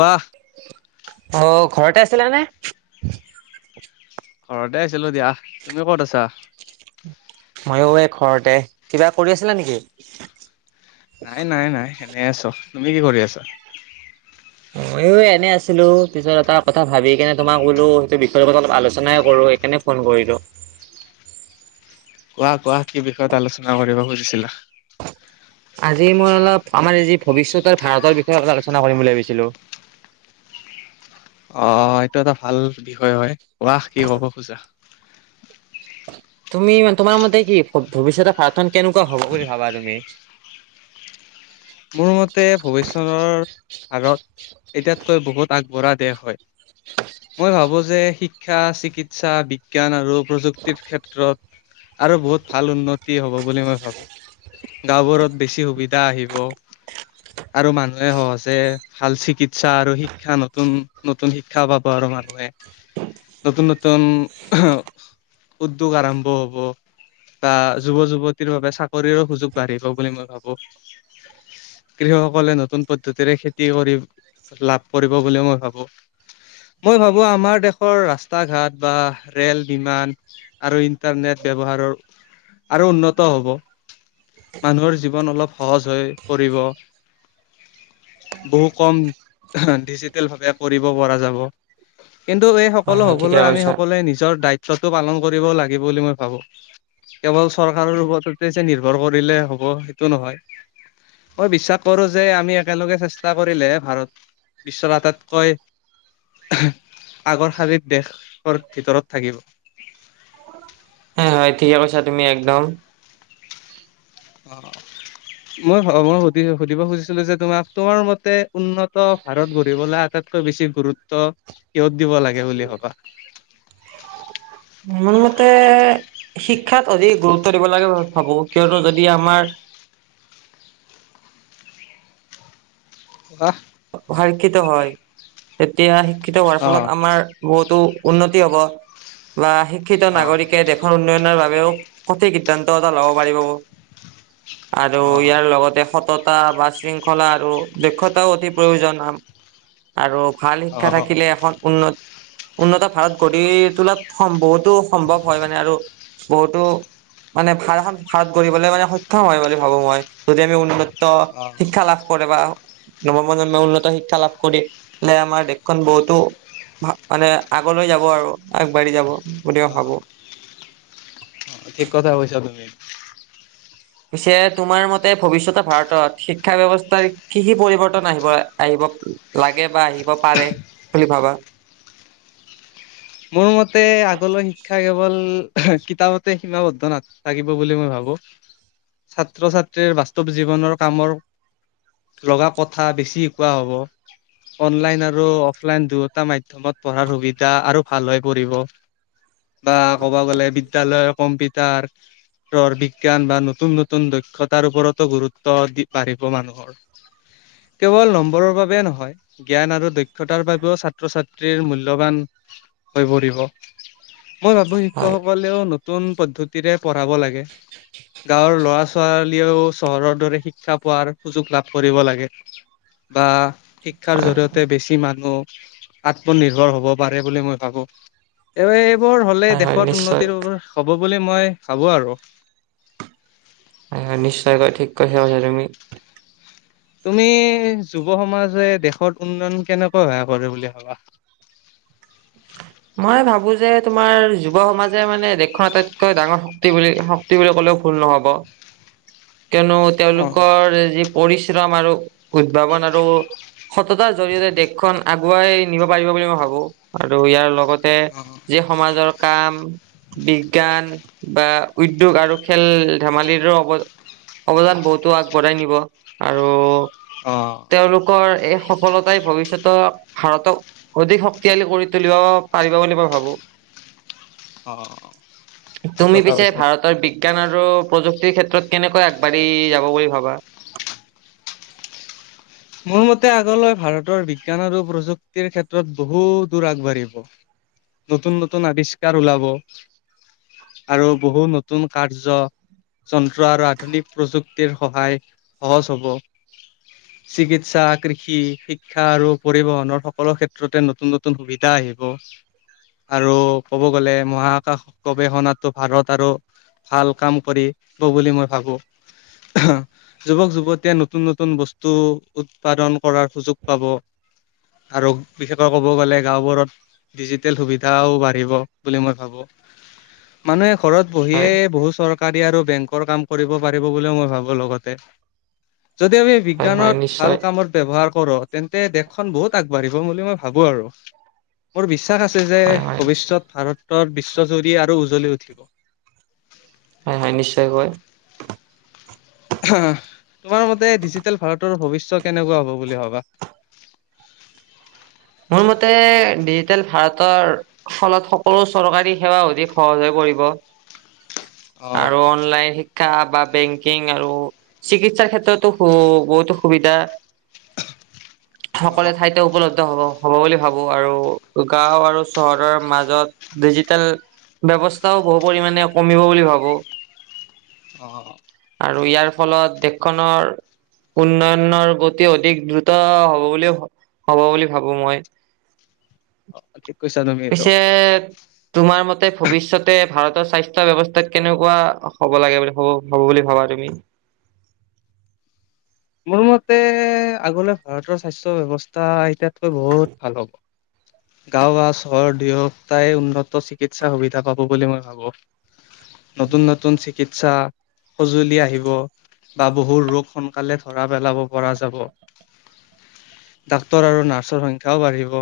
ৱাহ অ' ঘৰতে আছিলা নে ঘৰতে আিছিলো দিয়া তুমি কত আছা ময়ো এই ঘৰতে কিবা কৰি আছিলা নেকি নাই নাই নাই এেনে আছ তুমি কি কৰি আছা ময়ো এনে আছিলো পিছত এটা কথা ভাবি কিনে তোমাক বোলো সেইটো বিষয়ৰ ওপ অলপ আলোচনাই কৰো কেনে ফোন কৰিলোঁ কোৱা কোৱা কি বিষয়ত আলোচনা কৰিব খুজিছিলা আজি মই অলপ আমাৰ এইি ভৱিষ্যতৰ ভাৰতৰ বিষয়ে অল আলোচনা কৰিম বুলি ভাবিছিলো আহ এইটো এটা ভাল বিষয় হয় কৱাহ কি কব খোজা তুমিান তোমাৰ মতে কি ভৱিষ্যতে প্ৰাৰ্থন কেনেকুৱা হব বুলি ভাবা তুমি মোৰ মতে ভৱিষ্যৰৰ আগত এতিয়াতকৈ বহুত আগবঢ়া দেহ হয় মই ভাবো যে শিক্ষা চিকিৎসা বিজ্ঞান আৰু প্ৰযুক্তিৰ ক্ষেত্ৰত আৰু বহুত ভাল উন্নতি হ'ব বুলি মই ভাবো গাঁওবোৰত বেছি সুবিধা আহিব আৰু মানুহে সহজে ভাল চিকিৎসা আৰু শিক্ষা নতুন নতুন শিক্ষাও পাব আৰু মানুহ নতুন নতুন উদ্যোগ আৰম্ভ হ'ব বাঃ যুৱ যুৱতীৰ বাবে চাকৰিৰো সুযোগ বাঢ়িব বুলি মই ভাবো। কৃষকসকলে নতুন পদ্ধতিৰে খেতি কৰি লাভ কৰিব বুলি মই ভাবো। মই ভাবো আমাৰ দেশৰ ৰাস্তা ঘাট বা ৰেল বিমান আৰু ইন্টাৰনেট, ব্যৱহাৰৰ আৰু উন্নত হ'ব মানুহৰ জীৱন অলপ সহজ হয় পৰিব। বহু কম ডিজিটেল ভাৱে কৰিব পৰা যাব। কিন্তু এই হয় সকলো হয় ঠিকে হবলৈ আমি কৈছা। সকলোৱে নিজৰ দায়িত্ব টো পালন কৰিব লাগিব বুলি মই ভাবো। কেৱল চৰকাৰৰ ওপৰততে যে নিৰ্ভৰ কৰিলে হ'ব সেইটো নহয়। মই বিশ্বাস কৰো যে আমি একেলগে চেষ্টা কৰিলে ভাৰত বিশ্বৰ আটাইতকৈ আগৰশাৰীত দেশৰ ভিতৰত থাকিব। হয় হয় ঠিকে কৈছা তুমি একদম। অ্ মই মই সুধি সুধিব খুজিছিলো যে তোমাক তোমাৰ মতে উন্নত ভাৰত গঢ়িবলৈ আটাইতকৈ বেছি গুৰুত্ব কিহত দিব লাগে বুলি ভাবা? মোৰ মতে শিক্ষাত অধিক গুৰুত্ব দিব লাগে ভাবো কিয়নো যদি আমাৰ হাহ্ শিক্ষিত হয় তেতিয়া শিক্ষিত হোৱাৰ ফলত অ'। আমাৰ বহুতো উন্নতি হব বা শিক্ষিত অ', নাগৰিকে দেশৰ উন্নয়নৰ বাবে সঠিক সিদ্ধান্ত এটা ল'ব পাৰিব আৰু অ', ইয়াৰ লগতে সতত বা শৃংখলা আৰু দক্ষতাও অতি প্ৰয়োজন আৰু ভাল শিক্ষা অ', থাকিলে এখন উন্নত উন্নত ভাৰত গঢ়ি তোলাত সম বহুতো সম্ভৱ হয় মানে আৰু বহুতো মানে ভাল এখন ভাৰত গঢ়িবলৈ মানে সক্ষম হয় বুলি ভাবো মই যদি আমি উন্নত অ', শিক্ষা লাভ কৰে বা নৱ- প্ৰজন্ম উন্নত শিক্ষা লাভ কৰিলে আমাৰ দেশখন বহুতো মানে আগলৈ যাব আৰু আগবাঢ়ি যাব গতিকে ভাবো অ ঠিক কথা কৈছা তুমি। পিছে তোমাৰ মতে ভৱিষ্যতে ভাৰতত শিক্ষা ব্যৱস্থাৰ কি কি পৰিৱৰ্তন আহিব আহিব? লাগে বা আহিব পাৰে বুলি ভাবা? মোৰ মতে আগলৈ শিক্ষা কেৱল কিতাপতে সীমাবদ্ধ নাথাকিব বুলি মই ভাবো। ছাত্ৰ ছাত্ৰীৰ বাস্তৱ জীৱনৰ কামৰ লগা কথা বেছি শিকোৱা হব। অনলাইন আৰু অফলাইন দুয়োটা মাধ্যমত পঢ়াৰ সুবিধা আৰু ভাল হৈ পৰিব। বাঃ ক'বা গ'লে বিদ্যালয়ৰ কম্পিউটাৰ বিজ্ঞান বা নতুন নতুন দক্ষতাৰ ওপৰতো গুৰুত্ব দি বাঢ়িব মানুহৰ। কেৱল নম্বৰৰ বাবে নহয় জ্ঞান আৰু দক্ষতাৰ বাবেও ছাত্ৰ ছাত্ৰীৰ মূল্যবান হৈ পৰিব মই ভাবো হয় শিক্ষকসকলেও নতুন পদ্ধতিৰে পঢ়াব লাগে। গাঁৱৰ লৰা- ছোৱালীয়েও চহৰৰ দৰে শিক্ষা পোৱাৰ সুযোগ লাভ কৰিব লাগে। বাঃ শিক্ষাৰ হয় জৰিয়তে বেছি মানুহ আত্মনিৰ্ভৰ হব পাৰে বুলি মই ভাবো এই এইবোৰ হলে হয় হয় দেশত নিশ্চয় উন্নতিৰ হব বুলি মই ভাবো আৰু নিশ্চয়কৈ ঠিক কৈছা কৈছা তুমি। তুমি যুৱ সমাজে দেশত উন্নয়ন কেনেকৈ সহায় কৰে বুলি ভাবা? মই ভাবো যে তোমাৰ যুৱ সমাজে মানে দেশৰ আটাইতকৈ ডাঙৰ শক্তি বুলি শক্তি বুলি ক'লে ভুল নহ'ব কিয়নো অ', তেওঁলোকৰ যি পৰিশ্ৰম আৰু উদ্ভাৱন আৰু সততাৰ জৰিয়তে দেশখন আগুৱাই নিব পাৰিব বুলি মই ভাবো আৰু ইয়াৰ লগত লগতে যি সমাজৰ কাম বিজ্ঞান বা উদ্যোগ আৰু খেল ধেমালিৰো অ অৱজান বহুতো আগবঢ়াই নিব আৰু অ', তেওঁলোকৰ এ সফলতাই ভৱিষ্যতক ভাৰতক অধিক শক্তিশালী কৰি তুলিব পাৰিব বুলি মই ভাবো অ' ঠিক তুমি কথা পিছে কৈছা। ভাৰতৰ বি শান আৰু প্ৰযুক্তিৰ ক্ষেত্ৰত কেনেকৈ আগবাঢ়ি যাব বুলি ভাবা মোৰ মতে আগলৈ ভাৰতৰ বিজ্ঞান আৰু প্ৰযুক্তিৰ ক্ষেত্ৰত বহু দূৰ আগবাঢ়িব নতুন নতুন আৱিষ্কাৰ ওলাব আৰু বহু নতুন কাৰ্য্য যন্ত্ৰ আৰু আধুনিক প্ৰযুক্তিৰ সহায় সহজ হ'ব চিকিৎসা কৃষি শিক্ষা আৰু পৰিবহনৰ সকলো ক্ষেত্ৰতে নতুন নতুন সুবিধা আহিব হয় আৰু কব গ'লে মহাকশ গৱেষণাতো ভাৰত আৰু ভাল কাম কৰিব বুলি মই ভাবো অ যুৱক যুৱতীয়ে নতুন নতুন বস্তু টো উৎপাদন কৰাৰ সুযোগ পাব আৰু বিশেষকৈ ক'ব গ'লে গাঁওবোৰত ডিজিটেল সুবিধাও বাঢ়িব বুলি মই ভাবো মানুহে ঘৰত বহিয়ে হয়, বহুত চৰকাৰী আৰু বেংকৰ কাম কৰিব পাৰিব বুলিও মই ভাবো লগতে। যদি আমি হয়, হয়, বিজ্ঞানত ভাল নিশ্চয়। কামত ব্যৱহাৰ কৰে কৰ তেন্তে দেশখন বহুত আগবাঢ়িব বুলি মই ভাবো আৰু মোৰ বিশ্বাস বিশ্বাস আছে যে হয়, হয়, ভৱিষ্যত ভাৰতৰ বিশ্বজুৰি আৰু উজ্বলি উঠিব হয় হয় নিশ্চয় কয় অ', তোমাৰ মতে ডিজিটেল ভাৰত ত ভৱিষ্যয় কেনেকুৱা হ'ব বুলি ভবা? মোৰ মতে ডিজিটেল ভাৰতৰ ফলত সকলো চৰকাৰী সেৱা অধিক সহজ হৈ অ', আৰু অনলাইন শিক্ষা বা বেংকিং আৰু চিকিৎসাৰ ক্ষেত্ৰতো বহুতো সুবিধা সকলে অ', ঠাইতে উপলব্ধ হ'ব। হ'ব বুলি ভাবো আৰু গাওঁ আৰু চহৰৰ মাজত ডিজিটেল ব্যৱস্থাও বহু পৰিমামানে কমিব বুলি ভাবোঁ। অ' আৰু ইয়াৰ ফলত দেশখনৰ উন্নয়নৰ গতি অধিক দ্ৰুত হ'ব বুলি হ'ব বুলি ভাবো মই। অ', ঠিক কৈছা তুমি এইটো। পিছে তোমাৰ মতে? ভৱিষ্যতে ভাৰতৰ স্বাস্থ্য ব্যৱস্থাত কেনেকুৱা হ'ব লাগে বুলি হ হ'ব বুলি ভাবা তুমি? [inaudible] মোৰ মতে আগলৈ ভাৰতৰ স্বাস্থ্য ব্যৱস্থা এতিয়াতকৈ বহুত ভাল হ'ব। হয়। গাঁও বা চহৰৰ দুয়োটাই উন্নত চিকিৎসা সুবিধা পাব বুলি মই ভাবোঁ। নতুন নতুন চিকিৎসা সঁজুলি আহিব বা বহু ৰোগ স কালে ধৰা পেলাব পৰা যাব। ডাক্তৰ আৰু নাৰ্চৰ সংখ্যাও বাঢ়িব।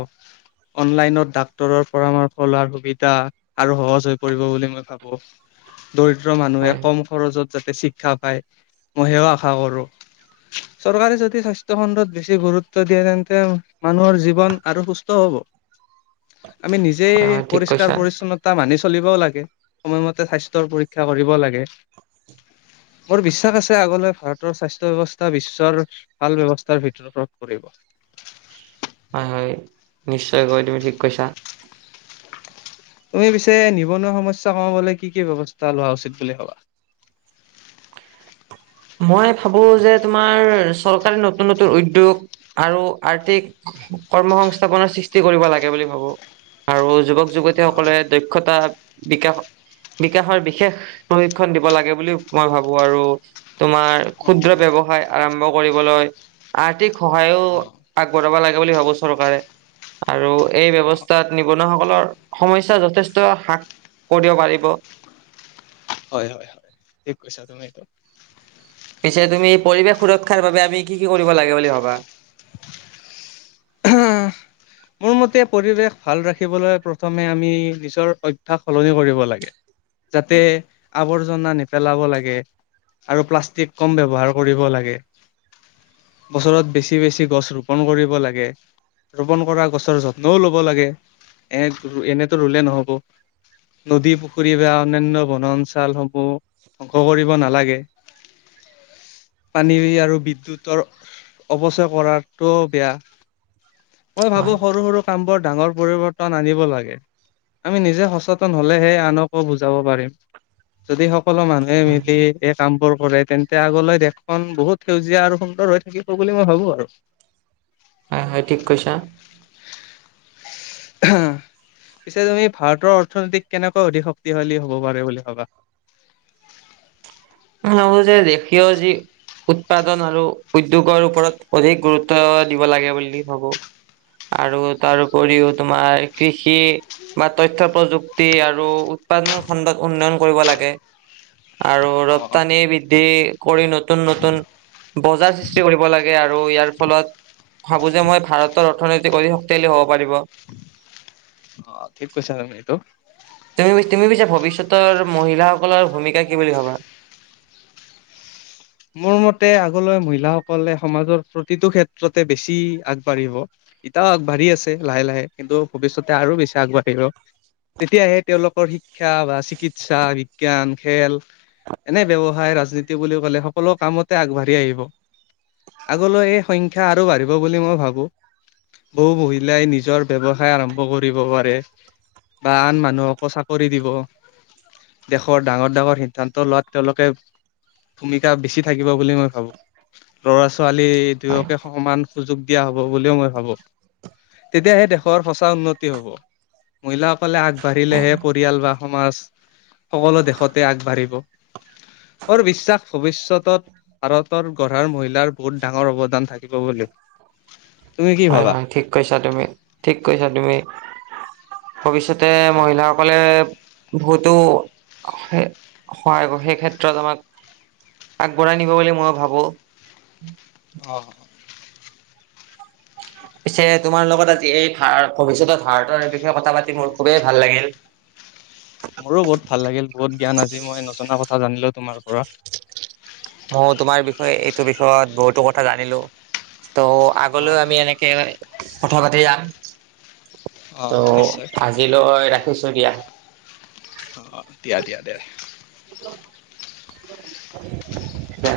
অনলাইনত ডাক্তৰৰ পৰামৰ্শ লোৱাৰ সুবিধা আৰু সহজ হৈ পৰিব বুলি মই ভাবো। দৰিদ্ৰ হয় মানুহে হয় কম খৰচত যাতে শিক্ষা পায় মই সেও আশা কৰো। [inaudible] চৰকাৰে যদি স্বাস্থ্য খণ্ডত বেছি গুৰুত্ব দিয়ে তেন্তে মানুহৰ জীৱন আৰু সুস্থ হ'ব। [inaudible] আমি নিজেই হয় হয় ঠিক পৰিষ্কাৰ কৈছা পৰিচ্ছন্নতা মানিছো। চলিবও লাগে সময়মতে স্বাস্থ্যৰ পৰীক্ষা কৰিব লাগে। বৰ বিশ্বাস আছে আগলৈ ভাৰতৰ স্বাস্থ্য ব্যৱস্থা বিশ্বৰ ভাল ব্যৱস্থাৰ ভিতৰত পৰিব। হয় হয় নিশ্চয়কৈ তুমি ঠিক কৈছা। তুমি পিছে নিবনুৱা সমস্যা কমাবলৈ কি কি ব্যৱস্থা লোৱা উচিত বুলি ভবা। [inaudible] মই ভাবো যে তোমাৰ চৰকাৰে নতুন নতুন উদ্যোগ আৰু আৰ্থিক কৰ্ম সংস্থাপনৰ সৃষ্টি কৰিব লাগে বুলি ভাবো। আৰু যুৱক যুৱতী সকলে দক্ষতা বিকাশ বিকাশৰ বিশেষ প্ৰশিক্ষণ দিব লাগে বুলি মই ভাবো আৰু। তোমাৰ ক্ষুদ্ৰ ব্যৱসায় আৰম্ভ কৰিবলৈ আৰ্থিক সহায়ও অ', আগবঢ়াব লাগে বুলি ভাবো চৰকাৰে আৰু এই অ', ব্যৱস্থাত নিবনুৱাসকলৰ সমস্যা যথেষ্ট হ্ৰাস কৰিব পাৰিব। হয় হয় হয় ঠিক কৈছা তুমি এইটো। পিছে তুমি পৰিৱেশ সুৰক্ষাৰ বাবে আমি কি কি কৰিব লাগে বুলি ভবা? আহ। মোৰ মতে পৰিৱেশ ভাল ৰাখিবলৈ প্ৰথমে আমি নিজৰ অভ্যাস সলনি কৰিব লাগে। যাতে আৱৰ্জনা নেপেলাব লাগে। আৰু প্লাষ্টিক কম ব্যৱহাৰ কৰিব লাগে। বছৰত বেছি বেছি গছ ৰোপন কৰিব লাগে ৰোপন কৰা গছ। ৰ যত্নও ল'ব লাগে এ এনেতো ৰুলে নহ'ব। নদী পুখুৰী বা অনান্য বনা অঞ্চলসমূহ ধ্বংস কৰিব নালাগে। হয়। পানী আৰু বিদ্য়ুতৰ অৱচয় কৰাটো বেয়া মই ভাবো হয়। সৰু সৰু কামবোৰ ডাঙৰ পৰিৱৰ্তন আনিব লাগে আমি নিজে সচেতন হলেহে আনকো বুজাব পাৰিম যদি সকলো মানুহে মিলি এই কাম বোৰ কৰে তেন্তে আগলৈ দেশখন বহুত সেউজীয়া আৰু সুন্দৰ হৈ থাকিব বুলি মই ভাবো আৰু হয় হয় ঠিক কছা হা পিছে তুমি ভাৰতৰ অৰ্থনীতিক কেনেকৈ অধিক শক্তিশালী হ'ব পাৰে বুলি ভাবা নহো যে দেখি আ যি উৎপাদন আৰু উদ্্যোগৰ ওপৰত অধিক গুৰুত্ব দিব লাগে বুলি ভাবো আৰু তাৰপৰিও তোমাৰ কৃষি বা তথ্্য প্ৰযুক্তি আৰু উৎপাদন খণ্ডত উন্নয়ন কৰিব লাগে আৰু অ ৰপ্তানি বৃদ্ধি কৰি নতুন নতুন বজাৰ সৃষ্টি কৰিব লাগে আৰু ইয়াৰ ফলত ভাবোঁ যে মই ভাৰতৰ অৰ্থনীতি অতি শক্তিশালী হ'ব পাৰিব অ ঠিক কৈছাল ন তো তুমি তুমি বুছা ভৱিষ্যতৰ মহিলাসকলৰ ভূমিকা কি বুলি ভাবা মোৰ মতে আগলৈ মহিলাসকলে সমাজৰ প্ৰতিটো ক্ষেত্ৰতে বেছি আগবাঢ়িব এ আগবাঢ়ি আছে লাহে লাহে কিন্তু ভৱিষ্যতে আৰু বেছি আগবাঢ়িব তেতিয়াহে তেওঁলোকৰ শিক্ষা বা চিকিৎসা বিজ্ঞান খেল এনে ব্য্ৱসায় ৰাজনীতি বুলি কলে সকলো কামতে আগবাঢ়ি আহিব আগলৈ এই সংখ্যা আৰু বাঢ়িব বুলি মই ভাবো। বহু মহিলাই নিজৰ ব্যৱসায় আৰম্ভ কৰিব পাৰে। বা আন মানুহকো চাকৰি দিব। দেশৰ ডাঙৰ ডাঙৰ সিদ্ধান্ত লোৱাত তেওঁলোকে ভূমি। কা বেছি থাকিব বুলি মই ভাবোঁ। ল'ৰা ছোৱালী দুয়োকে সমান। সুযোগ দিয়া হ'ব বুলিও মই ভাবো। তেতিয়াহে দেশৰ সঁচা উন্নতি হ'ব, মহিলাসকলে আগবাঢ়িলেহে হয় পৰিয়াল বা। সমাজ, সকলো দেশতে আগবাঢ়িব। মোৰ বিশ্বাস। ভৱিষ্যতত, ভাৰতৰ গঢ়াৰ মহিলাৰ বহুত ডাঙৰ অৱদান থাকিব বুলি। তুমি কি হয়', ভাবা হয়' ঠিক কৈছা তুমি, ঠিক কৈছা তুমি। ভৱিষ্যতে, মহিলাসকলে। বহুতো, সহায় কৰে সেই ক্ষেত্ৰত আমাক। আগবঢ়াই নিব বুলি মইও ভাবো। অহ'। [unintelligible] পিছে তোমাৰ লগত আজি এই ভাৰ ভৱিষ্যতৰ ভাৰতৰ বিষয়ে কথা পাতি মোৰ খুবেই ভাল লাগিল। [unintelligible] মোৰো বহুত ভাল লাগিল বহুত জ্ঞান আজি মই নজনা কথা জানিলো, তোমাৰ পৰা। মইও তোমাৰ বিষয়ে, এইটো বিষয়ত বহুতো কথা জানিলো। ত' অ আগলৈ আমি এনেকে, কথা পাতি যাম। অ ত' নিশ্চয় আজিলৈ ৰাখিছো দিয়া। অহ', দিয়া', দিয়া', দিয়া'। দে।